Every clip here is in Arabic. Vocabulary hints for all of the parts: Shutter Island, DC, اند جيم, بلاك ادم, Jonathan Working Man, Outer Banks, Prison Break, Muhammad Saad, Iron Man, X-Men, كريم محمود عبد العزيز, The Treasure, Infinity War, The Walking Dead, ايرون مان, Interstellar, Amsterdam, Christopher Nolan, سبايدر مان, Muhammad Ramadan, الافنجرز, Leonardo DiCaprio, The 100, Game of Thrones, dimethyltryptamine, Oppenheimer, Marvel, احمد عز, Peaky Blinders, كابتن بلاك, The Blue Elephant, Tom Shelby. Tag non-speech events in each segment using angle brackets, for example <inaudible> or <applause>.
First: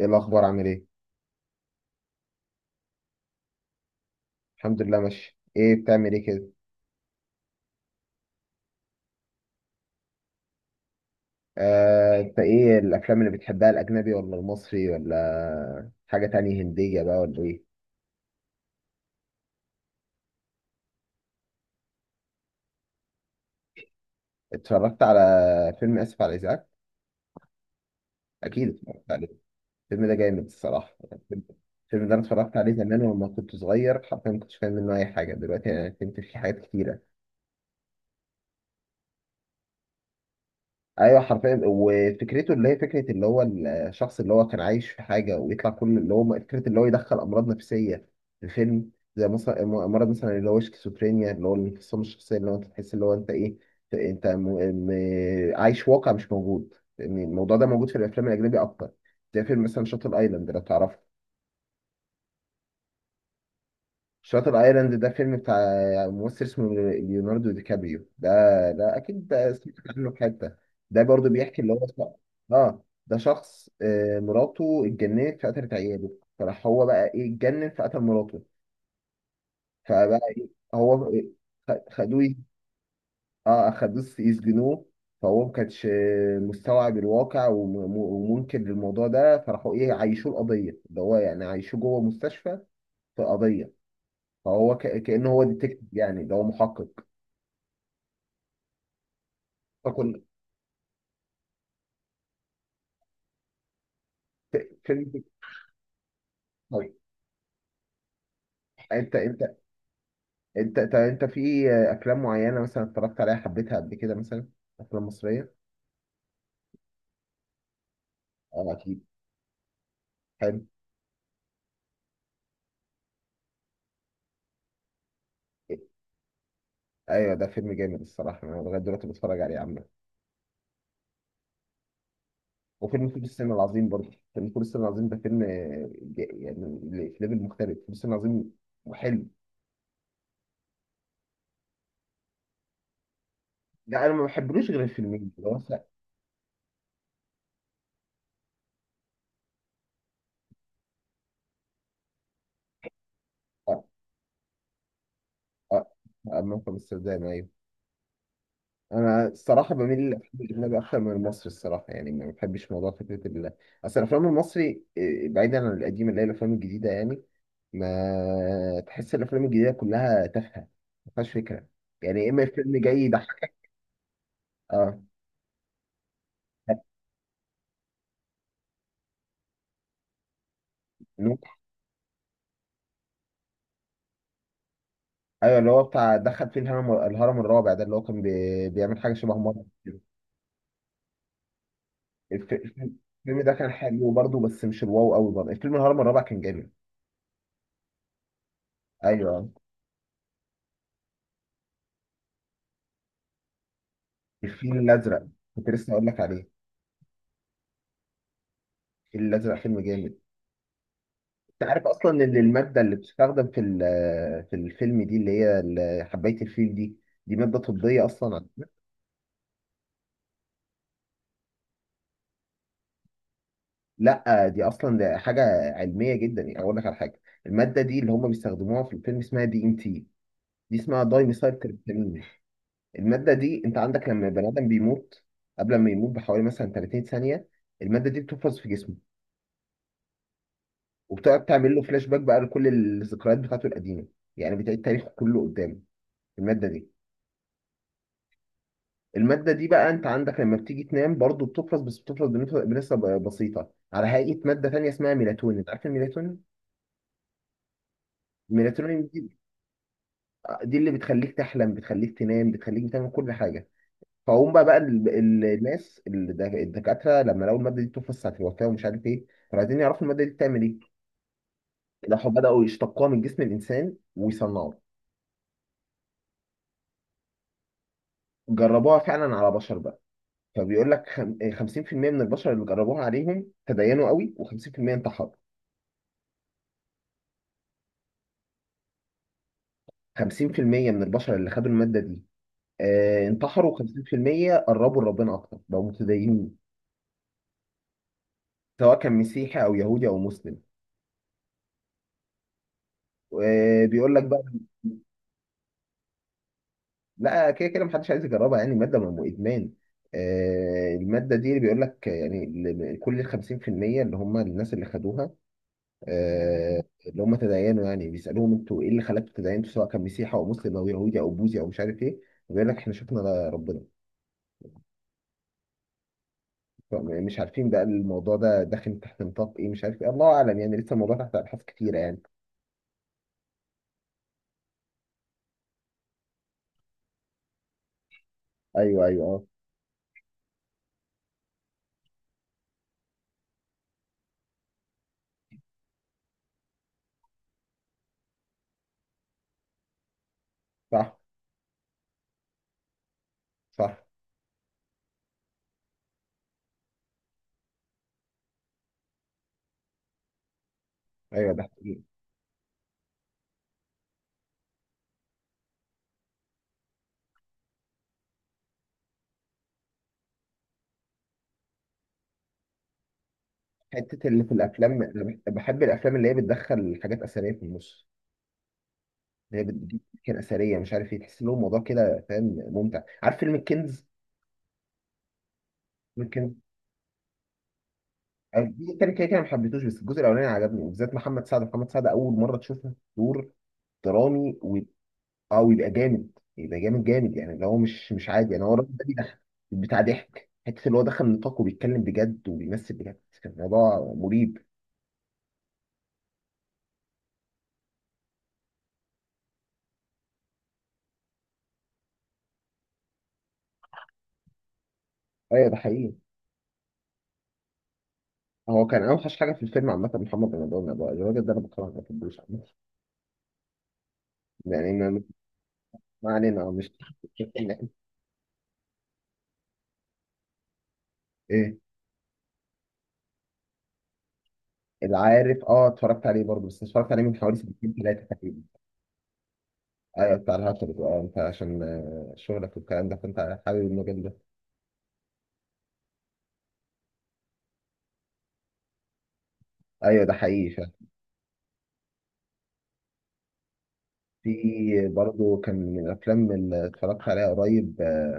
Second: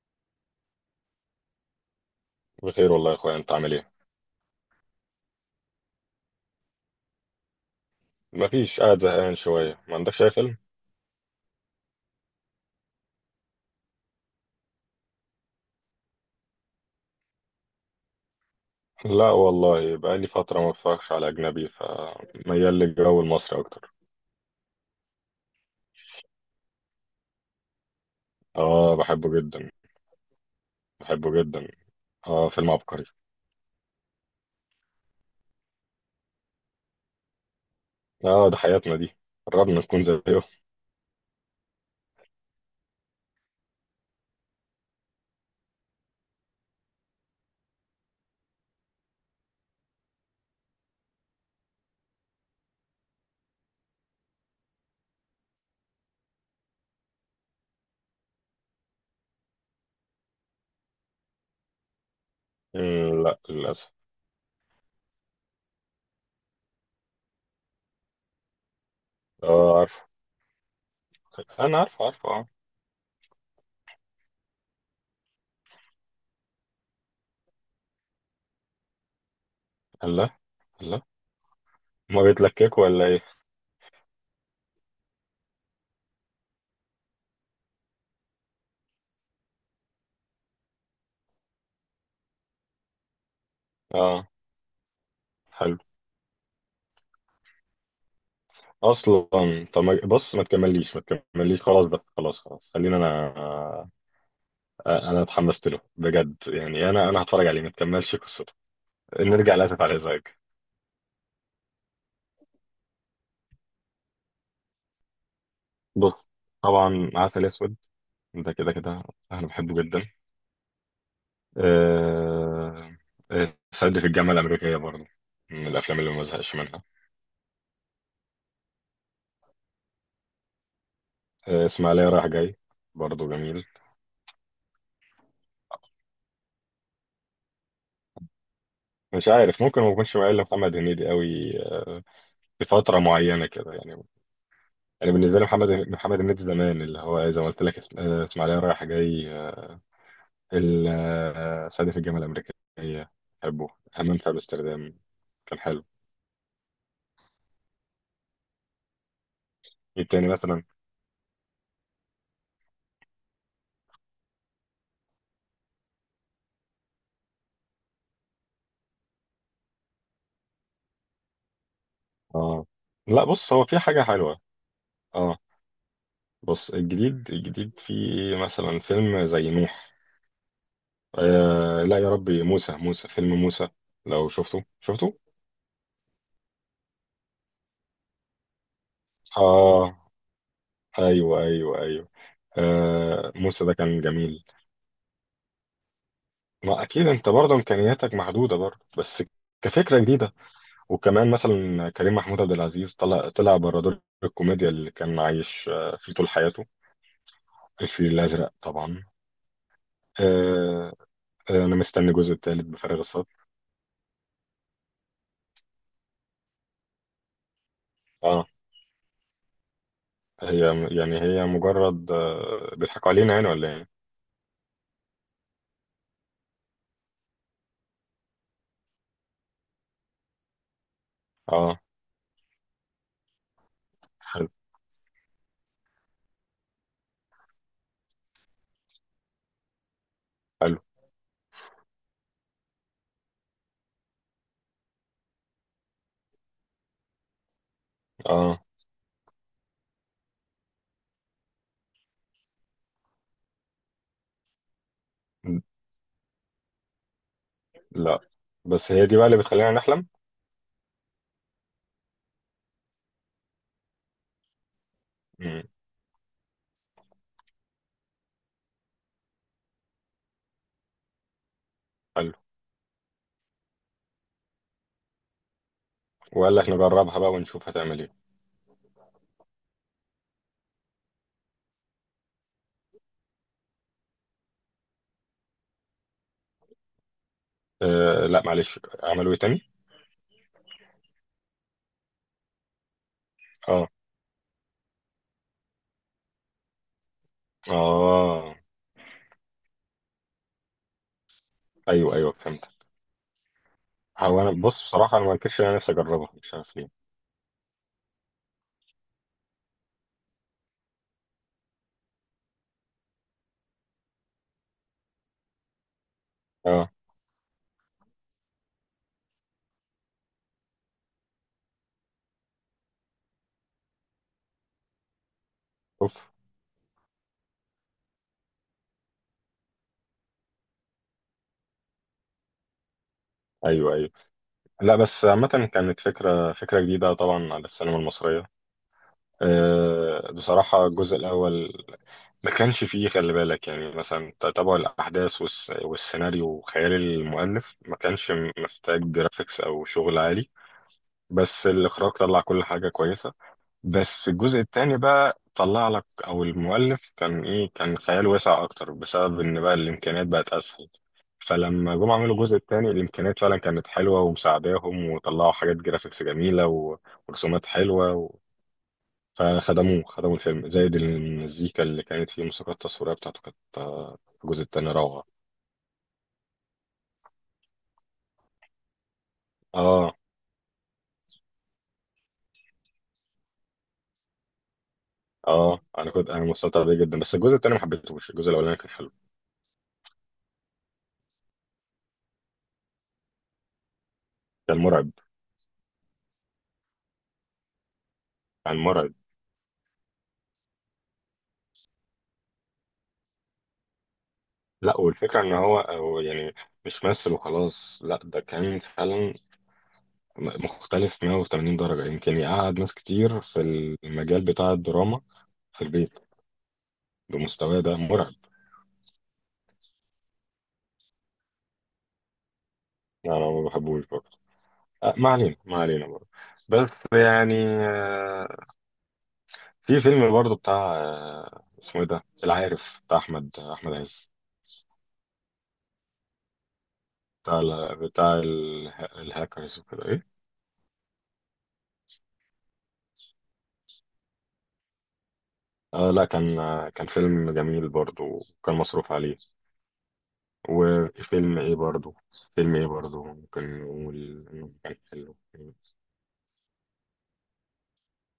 ايه الاخبار عامل ايه؟ بخير والله يا اخويا، انت عامل ايه؟ الحمد لله ماشي. ايه بتعمل ايه كده؟ مفيش، قاعد زهقان شويه. ما عندكش اي فيلم؟ انت ايه الافلام اللي بتحبها، الاجنبي ولا المصري ولا حاجه تانية هنديه بقى ولا ايه؟ لا والله، بقى لي فتره ما بتفرجش على اجنبي، فميال للجو المصري اكتر. اتفرجت على فيلم اسف على الازعاج؟ اكيد اه، اتفرجت عليه. بحبه جدا. الفيلم ده جامد الصراحه. بحبه جدا. الفيلم ده انا اه، اتفرجت فيلم عليه زمان عبقري. ولما كنت صغير حرفيا ما كنتش فاهم منه اي حاجه، دلوقتي انا فهمت فيه حاجات كتيره. اه ده حياتنا دي. قربنا نكون زيه. ايوه حرفيا، وفكرته اللي هي فكره اللي هو الشخص اللي هو كان عايش في حاجه ويطلع كل اللي هو فكره اللي هو يدخل امراض نفسيه في الفيلم، زي مثلا مرض مثلا اللي هو شيزوفرينيا اللي هو الانفصام الشخصيه اللي هو انت تحس اللي هو انت ايه. انت م... م... عايش واقع مش موجود، يعني الموضوع ده موجود في الافلام الاجنبي اكتر. زي فيلم مثلا شاتل ايلاند، لو تعرفه. مم، لا للاسف. شاتر ايلاند ده فيلم بتاع ممثل اسمه ليوناردو دي كابريو، ده ده اكيد ده سمعت اه، عارفه. عنه في حته. ده برضو بيحكي اللي انا عارفه، هو عارفه، اه. اه ده شخص، مراته اتجننت فقتلت عياله، فراح هو بقى ايه اتجنن فقتل مراته، فبقى الله. ايه الله. هو. خ- ما خدوه ي- بيتلككوا ولا ايه؟ اه خدوه يسجنوه. فهو ما كانش مستوعب الواقع ومنكر للموضوع ده، فراحوا ايه عايشوه القضيه ده هو، يعني عايشوه جوه مستشفى في قضيه. اه. فهو كأنه هو حلو. ديتكتيف يعني، ده هو محقق. اصلا. طب، فكنت بص، ما تكمليش، ما تكمليش، خلاص بقى، خلاص، خلاص، خلينا. انا فيلم. اتحمست له بجد يعني، طيب انا هتفرج عليه، ما تكملش قصته. انت نرجع انت لاسف على الازعاج. انت طب انت في افلام معينه مثلا اتفرجت عليها حبيتها قبل كده مثلا؟ افلام مصريه، بص. طبعا عسل اسود. ده كده اه كده. اكيد. انا بحبه جدا. حلو. أه... آه، سد في الجامعه الامريكيه برضه. من الافلام اللي ما بزهقش منها. ايوه ده فيلم جامد الصراحه، انا لغايه دلوقتي بتفرج عليه عامه. اسماعيليه رايح جاي. وفيلم فول برضه الصين جميل. العظيم برضه، فيلم فول الصين العظيم ده فيلم يعني في ليفل مختلف فول الصين العظيم وحلو. مش عارف، ممكن ما اكونش مايل لمحمد هنيدي قوي. آه، في فتره معينه كده يعني. لا انا ما بحبلوش غير يعني الفيلمين بالنسبه لي اللي هو محمد محمد هنيدي زمان، اللي هو زي ما قلت لك، اسماعيليه رايح جاي. صعيدي في الجامعة الأمريكية. بحبه. اه همام في أمستردام. كان اه. حلو. موقف امستردام، ايوه. انا الصراحه بميل ايه التاني للافلام مثلا؟ الاجنبي اكتر من المصري الصراحه، يعني ما بحبش موضوع فكره ال، اصل الافلام المصري بعيدا عن القديمه اللي هي الافلام الجديده يعني، ما تحس الافلام الجديده كلها تافهه، ما فيهاش فكره، يعني يا اما اه، الفيلم جاي لا، بص يضحك. هو في حاجة حلوة. اه اه. بص الجديد، في مثلا فيلم زي ميح. نوح. آه لا يا ربي، موسى، فيلم موسى. لو شفته شفته. ايوه اللي هو بتاع دخل فيه الهرم، الهرم الرابع ده، اللي هو كان بيعمل حاجه شبه مرة اه، كده. ايوه، ايوه، ايوه. الفيلم، آه، الفيلم ده موسى كان ده كان حلو برضه جميل. بس مش الواو قوي، برضه الفيلم الهرم الرابع كان جامد. ما اكيد انت برضه امكانياتك محدودة برضه، بس. ايوه كفكرة جديدة. وكمان مثلا كريم محمود عبد العزيز طلع، بره دور الكوميديا الفيل اللي كان الازرق، عايش، كنت لسه اقول فيه لك طول عليه. حياته. الفيل الأزرق طبعا. الفيل الازرق فيلم جامد. آه، انت أنا عارف مستني اصلا الجزء ان التالت الماده اللي بفارغ بتستخدم الصبر. في في الفيلم دي اللي هي حبايه الفيل دي، دي ماده طبيه اصلا. اه. هي يعني هي مجرد، بيضحكوا علينا يعني ولا ايه؟ لا دي اصلا ده حاجه علميه جدا، يعني اقول لك على حاجه. الماده دي اللي هم بيستخدموها في الفيلم اسمها دي ام تي، دي اسمها دايميثايل اه. تريبتامين. الماده دي انت عندك لما البني حلو. ادم بيموت قبل ما يموت بحوالي مثلا 30 ثانيه، الماده دي بتحفظ في جسمه حلو. وبتقعد تعمل له فلاش باك بقى لكل الذكريات بتاعته القديمه، يعني بتعيد تاريخه كله قدامه، الماده دي. اه، المادة دي بقى انت عندك لما بتيجي تنام برضو بتفرز، بس بتفرز بنسبة بسيطة على هيئة مادة تانية اسمها ميلاتونين، انت عارف الميلاتونين؟ لا بس هي الميلاتونين دي دي، بقى اللي بتخلينا نحلم. دي اللي بتخليك تحلم، بتخليك تنام، بتخليك بتعمل كل حاجة. فهم بقى مم. الناس الدكاترة لما لقوا المادة دي بتفرز ساعة الوفاة ومش عارف ايه، كانوا عايزين يعرفوا المادة دي بتعمل ايه، راحوا حلو. بدأوا يشتقوها من جسم الإنسان ويصنعوها. وقال لك نجربها بقى ونشوف هتعمل ايه. جربوها فعلا على بشر بقى، فبيقول لك 50% من البشر اللي جربوها عليهم تدينوا قوي و50% انتحروا. آه لا، معلش، عملوا ايه تاني؟ 50% من البشر اللي خدوا المادة دي انتحروا، اه. 50% قربوا لربنا أكتر بقوا متدينين، اه. سواء كان مسيحي أو يهودي أو مسلم. ايوه، ايوه، فهمت. بيقول لك هو بقى، انا بص بصراحه انا، ما انكرش إن انا نفسي اجربها، مش عارف ليه. لا كده كده محدش عايز يجربها يعني، المادة ما إدمان. المادة دي اللي بيقول لك يعني كل ال 50% اللي هم الناس اللي خدوها اه. اللي هم تدينوا، يعني بيسألوهم انتوا ايه اللي خلاكم تدينتوا سواء كان مسيحي أو مسلم أو يهودي أو بوذي أو مش عارف ايه، بيقول لك احنا شفنا ربنا. اوف. مش عارفين بقى الموضوع ده داخل تحت نطاق ايه مش عارف ايه، الله اعلم يعني، لسه الموضوع تحت ابحاث كتيره يعني. ايوه، ايوه، لا بس عامه، كانت فكره، جديده طبعا على السينما المصريه. ايوه ايوه اه. بصراحه الجزء الاول، ما كانش فيه خلي بالك يعني مثلا تتابع الاحداث، والسيناريو وخيال المؤلف، ما كانش محتاج جرافيكس او شغل عالي. صح بس الاخراج طلع كل حاجه كويسه. صح. بس الجزء الثاني بقى طلع لك، او المؤلف كان ايه، كان خيال واسع اكتر، بسبب ان بقى الامكانيات بقت اسهل. ايوه ده فلما حقيقي. جم عملوا الجزء الثاني الامكانيات فعلا كانت حلوه ومساعداهم وطلعوا حاجات جرافيكس جميله ورسومات حلوه. خدموا الفيلم زائد المزيكا اللي كانت فيه، الموسيقى التصويريه بتاعته كانت، حته في اللي في الجزء الثاني الافلام روعه. أنا بحب الافلام اللي هي بتدخل حاجات اثريه في النص، اللي هي بتجيب اه. كان اثريه مش عارف ايه، تحس لهم الموضوع كده، فاهم، ممتع. عارف فيلم الكنز؟ اه، فيلم انا الكنز، مستمتع بيه جدا، بس الجزء الثاني ما حبيتهوش، الجزء الاولاني كان الجزء حلو. التاني كده كده ما حبيتهوش، بس الجزء الاولاني عجبني، بالذات محمد سعد اول مره تشوفه دور درامي. كان مرعب. اه ويبقى جامد، يبقى جامد جامد يعني، اللي هو مش مش عادي يعني، هو كان الراجل ده مرعب. بيضحك، بتاع ضحك، حته اللي هو دخل نطاق وبيتكلم بجد وبيمثل بجد، كان الموضوع مريب. لا، والفكره ان هو، يعني مش مثل وخلاص، لا ده كان فعلا مختلف 180 درجه، يمكن يقعد ناس كتير في المجال بتاع الدراما ايوه ده في حقيقي. البيت بمستواه ده، مرعب. هو كان اوحش حاجه في الفيلم عامه محمد رمضان، الراجل ده انا بكرهه ما بحبوش عامة. يعني انا ما بحبوش برضه. يعني ما، ما علينا، ما علينا برضه. ما علينا، بس مش. يعني. <laughs> آه، في فيلم برضه بتاع، ايه اسمه ايه ده، العارف بتاع احمد، احمد عز. العارف؟ اه اتفرجت عليه برضه، بس اتفرجت عليه من حوالي بتاع سنتين ال- ثلاثه بتاع تقريبا. اله- الهاكرز وكده، ايه. ايوه بتاع الهاتف، اه انت عشان شغلك والكلام ده فانت حابب المجال ده. آه لا، كان فيلم جميل برضه وكان مصروف عليه. ايوه ده حقيقي. وفيلم ايه برضه، ممكن نقول انه كان في حلو. برضو كان من الافلام اللي اتفرجت عليها قريب آه،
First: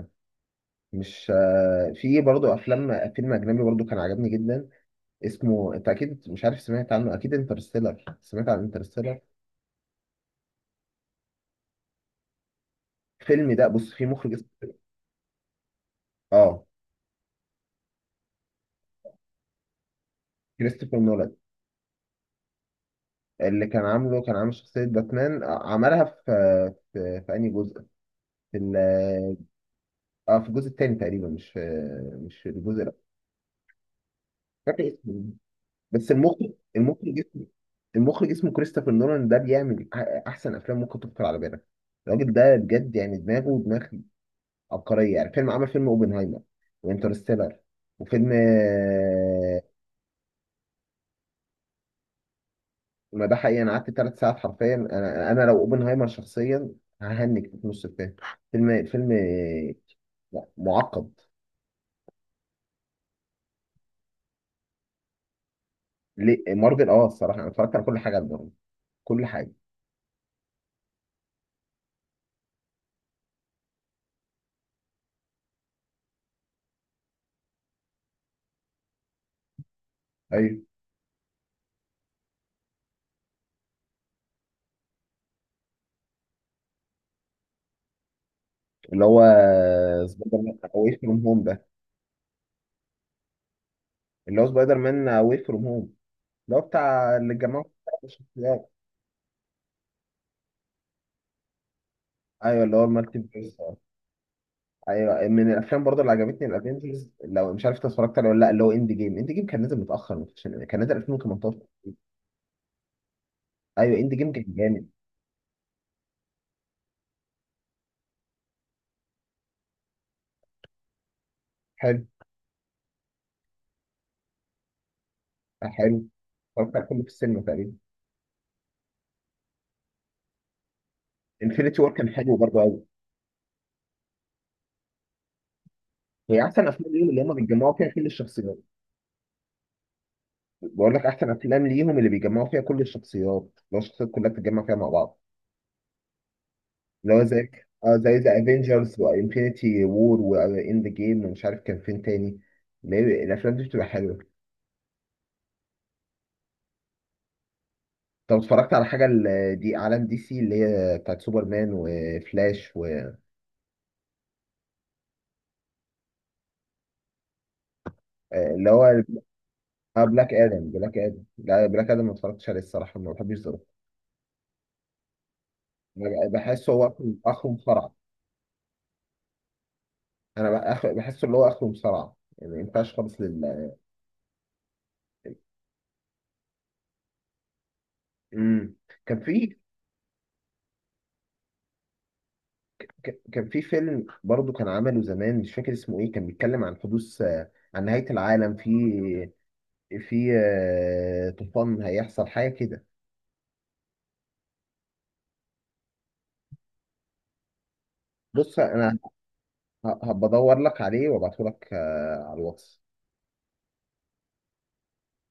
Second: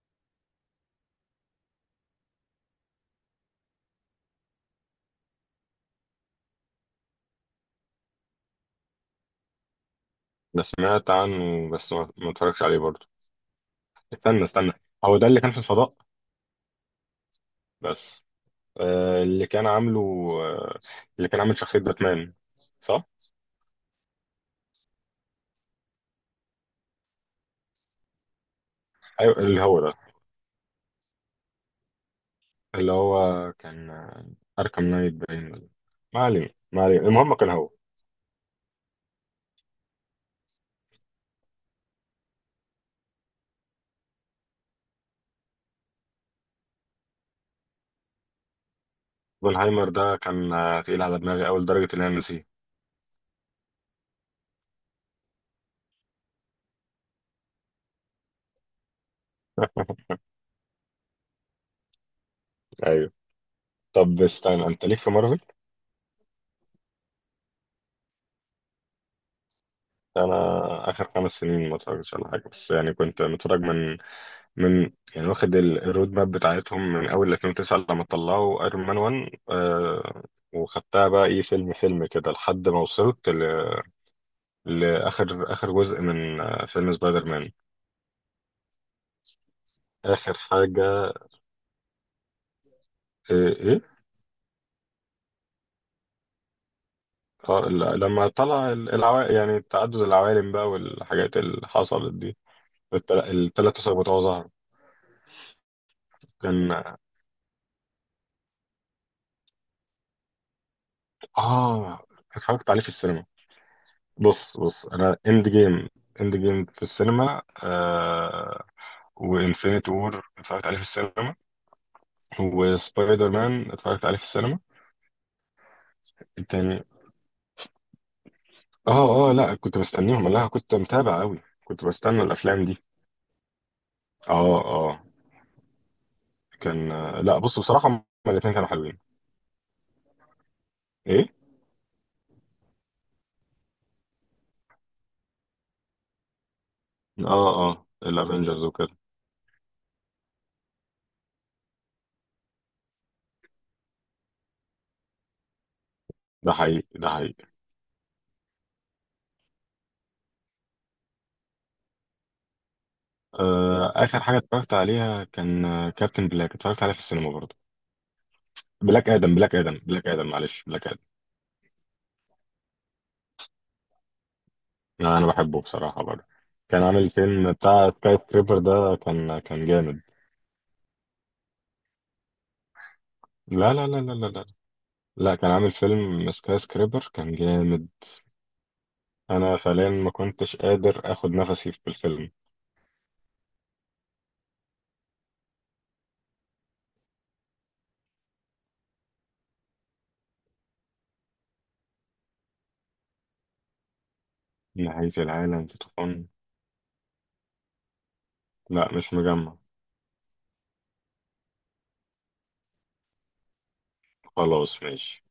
مش آه، في برضو افلام، فيلم اجنبي برضو كان عجبني جدا اسمه، انت اكيد مش عارف، سمعت عنه اكيد انترستيلر، سمعت عن انترستيلر؟ بس سمعت عنه، بس ما اتفرجش عليه برضه. الفيلم ده بص فيه مخرج استنى، اسمه استنى. هو ده اللي كان في الفضاء؟ اه بس، اللي كان عامله، آه، كريستوفر اللي نولان. كان عامل شخصية باتمان، صح؟ اللي كان عامله كان عامل شخصية باتمان، عملها في في انهي جزء، في ال أيوة اللي هو ده. اه في الجزء الثاني تقريبا، مش في مش في الجزء اللي ده، هو كان، مش أركام فاكر نايت اسمه. باين. بس ما علينا، المخرج، ما علينا، المخرج المهم اسمه، كان هو. المخرج اسمه كريستوفر نولان، ده بيعمل احسن افلام ممكن تخطر على بالك. الراجل ده بجد يعني دماغه دماغ عبقريه، يعني فيلم، عمل فيلم اوبنهايمر وانترستيلر وفيلم اوبنهايمر ده كان، تقيل على دماغي أول درجة إن أنا نسيه. ما ده حقيقي، انا قعدت 3 ساعات حرفيا، انا انا لو اوبنهايمر شخصيا ههنج في نص الفيلم. فيلم فيلم لا، معقد. أيوه. طب استنى، أنت ليك في مارفل؟ ليه مارفل؟ اه الصراحه انا اتفرجت على كل حاجه لمارفل، كل حاجه. أنا آخر 5 سنين ما اتفرجتش على حاجة، بس يعني كنت متفرج من، يعني واخد الرود ماب بتاعتهم من أول 2009 لما طلعوا أيرون مان 1، ايوه وخدتها بقى إيه، فيلم، كده لحد ما وصلت لآخر، جزء من، فيلم سبايدر مان. اللي هو آخر سبايدر مان اواي حاجة. فروم هوم ده، إيه، إيه؟ اللي هو سبايدر مان واي فروم هوم اللي هو بتاع اللي جمعوا لما الشخصيات. طلع العوالم يعني تعدد العوالم بقى والحاجات اللي حصلت دي. ايوه اللي هو المالتي فيرس. التلات أسر بتوعه ظهر. ايوه من الافلام برضه اللي عجبتني كان الافينجرز، لو مش عارف انت اتفرجت عليه ولا لا، اللي هو اند جيم، اند جيم كان نازل متاخر، كان نازل 2018. آه اتفرجت عليه في السينما. ايوه اند جيم كان بص، بص، جامد. أنا إند جيم. إند جيم في السينما. وإنفينيتي وور اتفرجت عليه في السينما. حلو. وسبايدر مان اتفرجت عليه في السينما. حلو. اتفرجت التاني. على كله في السينما تقريبا. لأ، كنت مستنيهم، لا كنت متابع أوي، انفينيتي كنت وور كان بستنى حلو برضه الأفلام دي. قوي. اه، آه. هي احسن كان افلام ليهم اللي هم لا، بص بيتجمعوا فيها بصراحة هما كل الاتنين الشخصيات. كانوا حلوين. بقول لك ايه؟ احسن افلام ليهم اللي بيجمعوا فيها كل الشخصيات، لو الشخصيات كلها بتتجمع فيها مع بعض، اللي هو زي، اه، اه، اه زي ذا الافنجرز افنجرز وكده. وانفينيتي وور واند جيم ومش عارف كان فين تاني، اللي هي الافلام دي بتبقى حلوه. ده حقيقي، ده حقيقي. طب اتفرجت على حاجه دي عالم دي سي اللي هي بتاعت سوبرمان وفلاش و اخر حاجة اتفرجت عليها كان، كابتن بلاك، اتفرجت عليها في السينما برضه. آه، اللي هو بلاك ادم، اه بلاك معلش، ادم، بلاك ادم. لا بلاك ادم ما اتفرجتش عليه الصراحه، ما بحبش ذوقه. انا بحبه بصراحة برضه. انا بحسه كان هو عامل اخره آخره فيلم بتاع مصارعه. سكاي سكريبر ده كان جامد. انا بحسه اللي هو اخره مصارعه، يعني ما ينفعش خالص لل، لا لا لا لا لا لا لا. كان عامل فيلم سكاي سكريبر كان جامد. مم. كان في انا فعليا ما كنتش قادر اخد نفسي في الفيلم. كان في فيلم برضه كان عمله زمان مش فاكر اسمه ايه، كان بيتكلم عن حدوث عن نهاية العالم في، في طوفان هيحصل حاجة كده. نهاية العالم في طوفان. بص لا، انا مش مجمع. هبقى ادور لك عليه وابعته لك على الواتس. خلاص، ماشي.